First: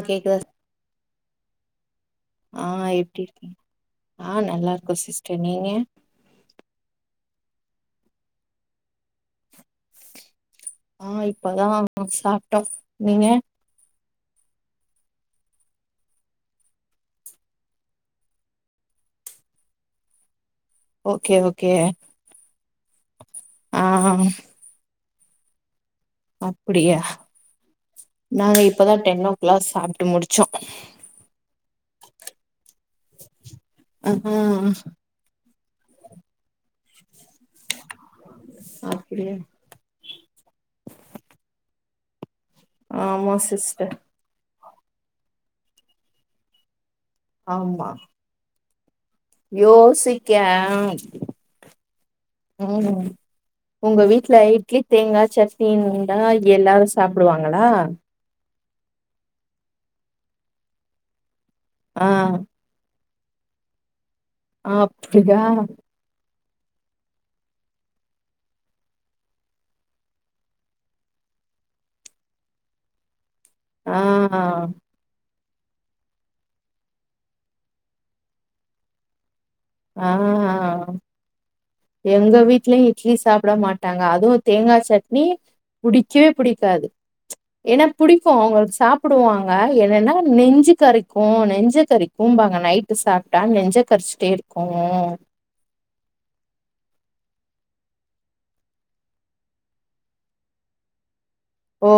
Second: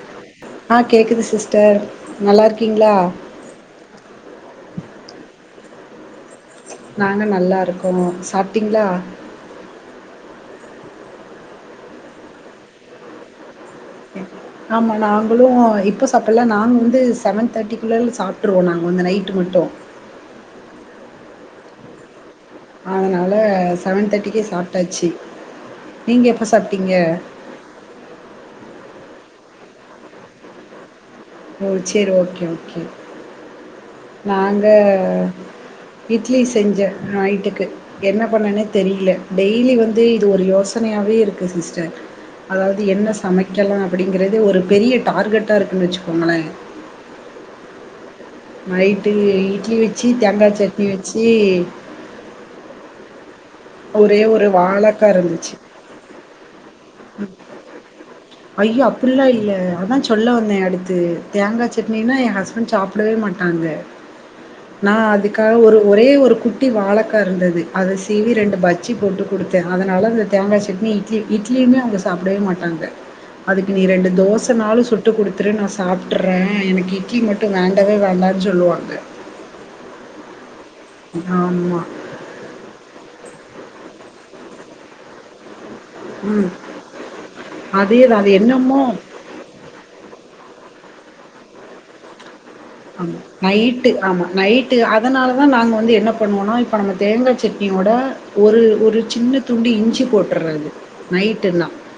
ஆ கேக்குதா ஆ கேக்குது சிஸ்டர் நல்லா ஆ இருக்கீங்ளா எப்டி இருக்கீங்க ஆ நல்லா இருக்கோ சிஸ்டர் நீங்க நாங்க நல்லா இருக்கோ சாப்ட்டிங்ளா ஆ இப்பதா சாப்ட்டாஸ் நீங்க ம் ஆமாம் நாங்களு இப்போ சாப்புல நாங்க வந்து சவன் தேர்ட்டிக்கு மேல சாப்புடுவோ நாங்க அந்த நைட்டு மட்டு ஓகே ஓகே அதனால ஆ சவன் தேர்ட்டிக்கே சாப்ட்டாச்சு நீங்க எப்ப சாப்ட்டீங்க அப்புடியா நாங்க இப்பதா டென்னோ கிளாக் சாப்ட்டு முடிச்சோ ஓ சேரி ஓகே ஓகே ஆ நாங்க இட்லி செஞ்ச நைட்டுக்கு என்ன பண்ணனே தெரில அப்டியா டெய்லி வந்து இது ஒரு யோசனையாவே இருக்கு சிஸ்டர் அதாவது என்ன ஆமா சமைக்கலா சிஸ்டர் அப்புடிங்கிறது ஒரு பெரிய டார்கெட்டா இருக்குன் வச்சுக்கோங்களே ஆமா நைட்டுக்கு இட்லி வச்சு யோசிக்க தேங்காய் சட்னி வச்சி ம் உங்க ஒரே வீட்ல ஒரு இட்லி வாழக்கா தேங்காய் இருந்துச்சு. சட்னி ஆ இது எல்லாரு சாப்டுவாங்களா ஐயோ அப்புட்லா இல்ல அதா சொல்ல வந்தே அடுத்து தேங்கா சட்னினா என் ஆ ஹஸ் பண் சாப்டவே மாட்டாங்க நா அப்டியா அதுக்காக ஒரு ஒரே ஒரு குட்டி வாழக்கா இருந்தது அத சீவி ரெண்டு பஜ்ஜி போட்டு குடுத்த அதனால அந்த தேங்கா சட்னி இட்லி இட்லியுமே அவ்ங்க சாப்புடவே மாட்டாங்க அதுக்கு நீ ரெண்டு தோச ஆ நாலு சு ட்டு குடுத்துரு நான் சாப்ட்ற எனக்கு இட்லி மட்டு வேண்டவே வேண்டான் சொல்லுவாங்க ஆ ஆமா எங்க வீட்லயு இட்லி சாப்ட மாட்டாங்க அதுவு தேங்கா சட்னி புடிக்கவே புடிக்காது எனா அதேதான். புடிக்கு அது அவ்ங்கது என்னமோ சாப்புடுவாங் க என்னனா நெஞ்சு கரைக்கு நெஞ்ச கரிக்கும்பாங்க நை ஆமா நைட்டு ஆமா நைட்டு அதனா லதா நாங்க வந்து என்ன பண்ணுவோனா இப்ப நம்ம தேங்கா சட்னியோட ஒரு ஒரு சின்ன துண்டு இஞ்சி போட்டுறது நைட்டுனா ஓ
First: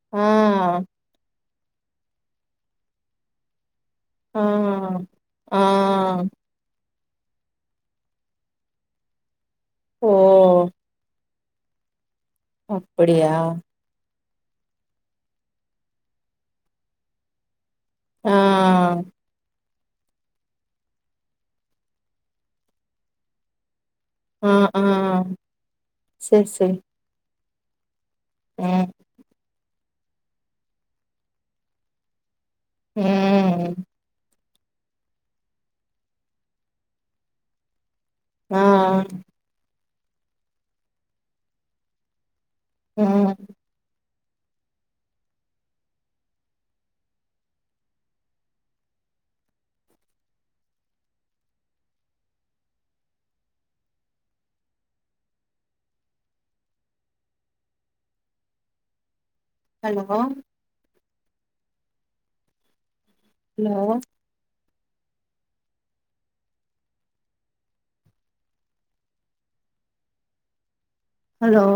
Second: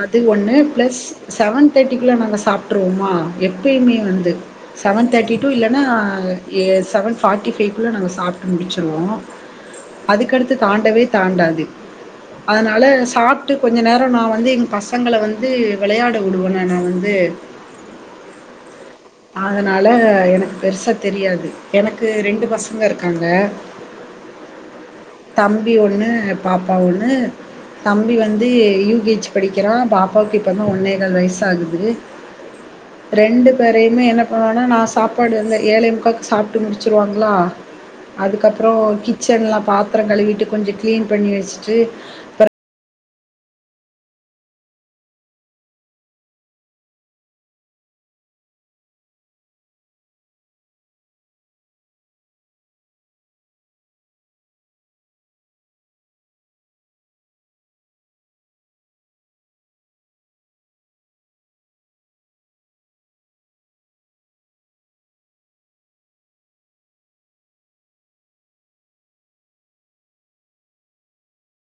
அது ஆ ஒன்னு பிளஸ் சவன் தேட்டிக்குள்ள நாங்க சாப்ட்ருவோமா எப்பயுமே வந்து ஆ சவன் தேட்டி டூ ஆ இல்லனா எ சவன் ஃபாட்டி ஃபைக்குள்ள நாங்க சாப்ட்டு முடிச்சுருவோ ஓ அதுக்கடுத்து தாண்டவே தாண்டாது அதனால அப்டியா சாப்ட்டு கொ ஞ்ச நேரோ நான் வந்து எங் பசங்கள வந்து விளையாட உடுவனா நா வந்து ஆ அதனால எனக்கு பெருசா தெரியாது எனக்கு ரெண்டு பசங்க இருக்காங்க ஆ ஆ தம்பி ஒன்னு சேரி பாப்பா சேரி ஒன்னு தம்பி வந்து ம் யு கே ச் படிக்கிறான் பாப் பாக்கு இப்பந்தா ஒன்னேகால் வய்ஸ் ஆகுது ரெண்டு ம் பேருயமே என்ன பண்ணுவனா நான் சாப்பாடு வந்து ஏழே முக்காக்கு சாப்ட்டு முடிச்சுருவாங்ளா ஆ அதுக்கப்புறோ கிச்சன்ல பாத்துரோ கழுவிட்டு கொஞ்சோ கிளீன் பண்ணி வச்சுட்டு ம் ம ஹலோ ஒ ஹலோ ஹலோ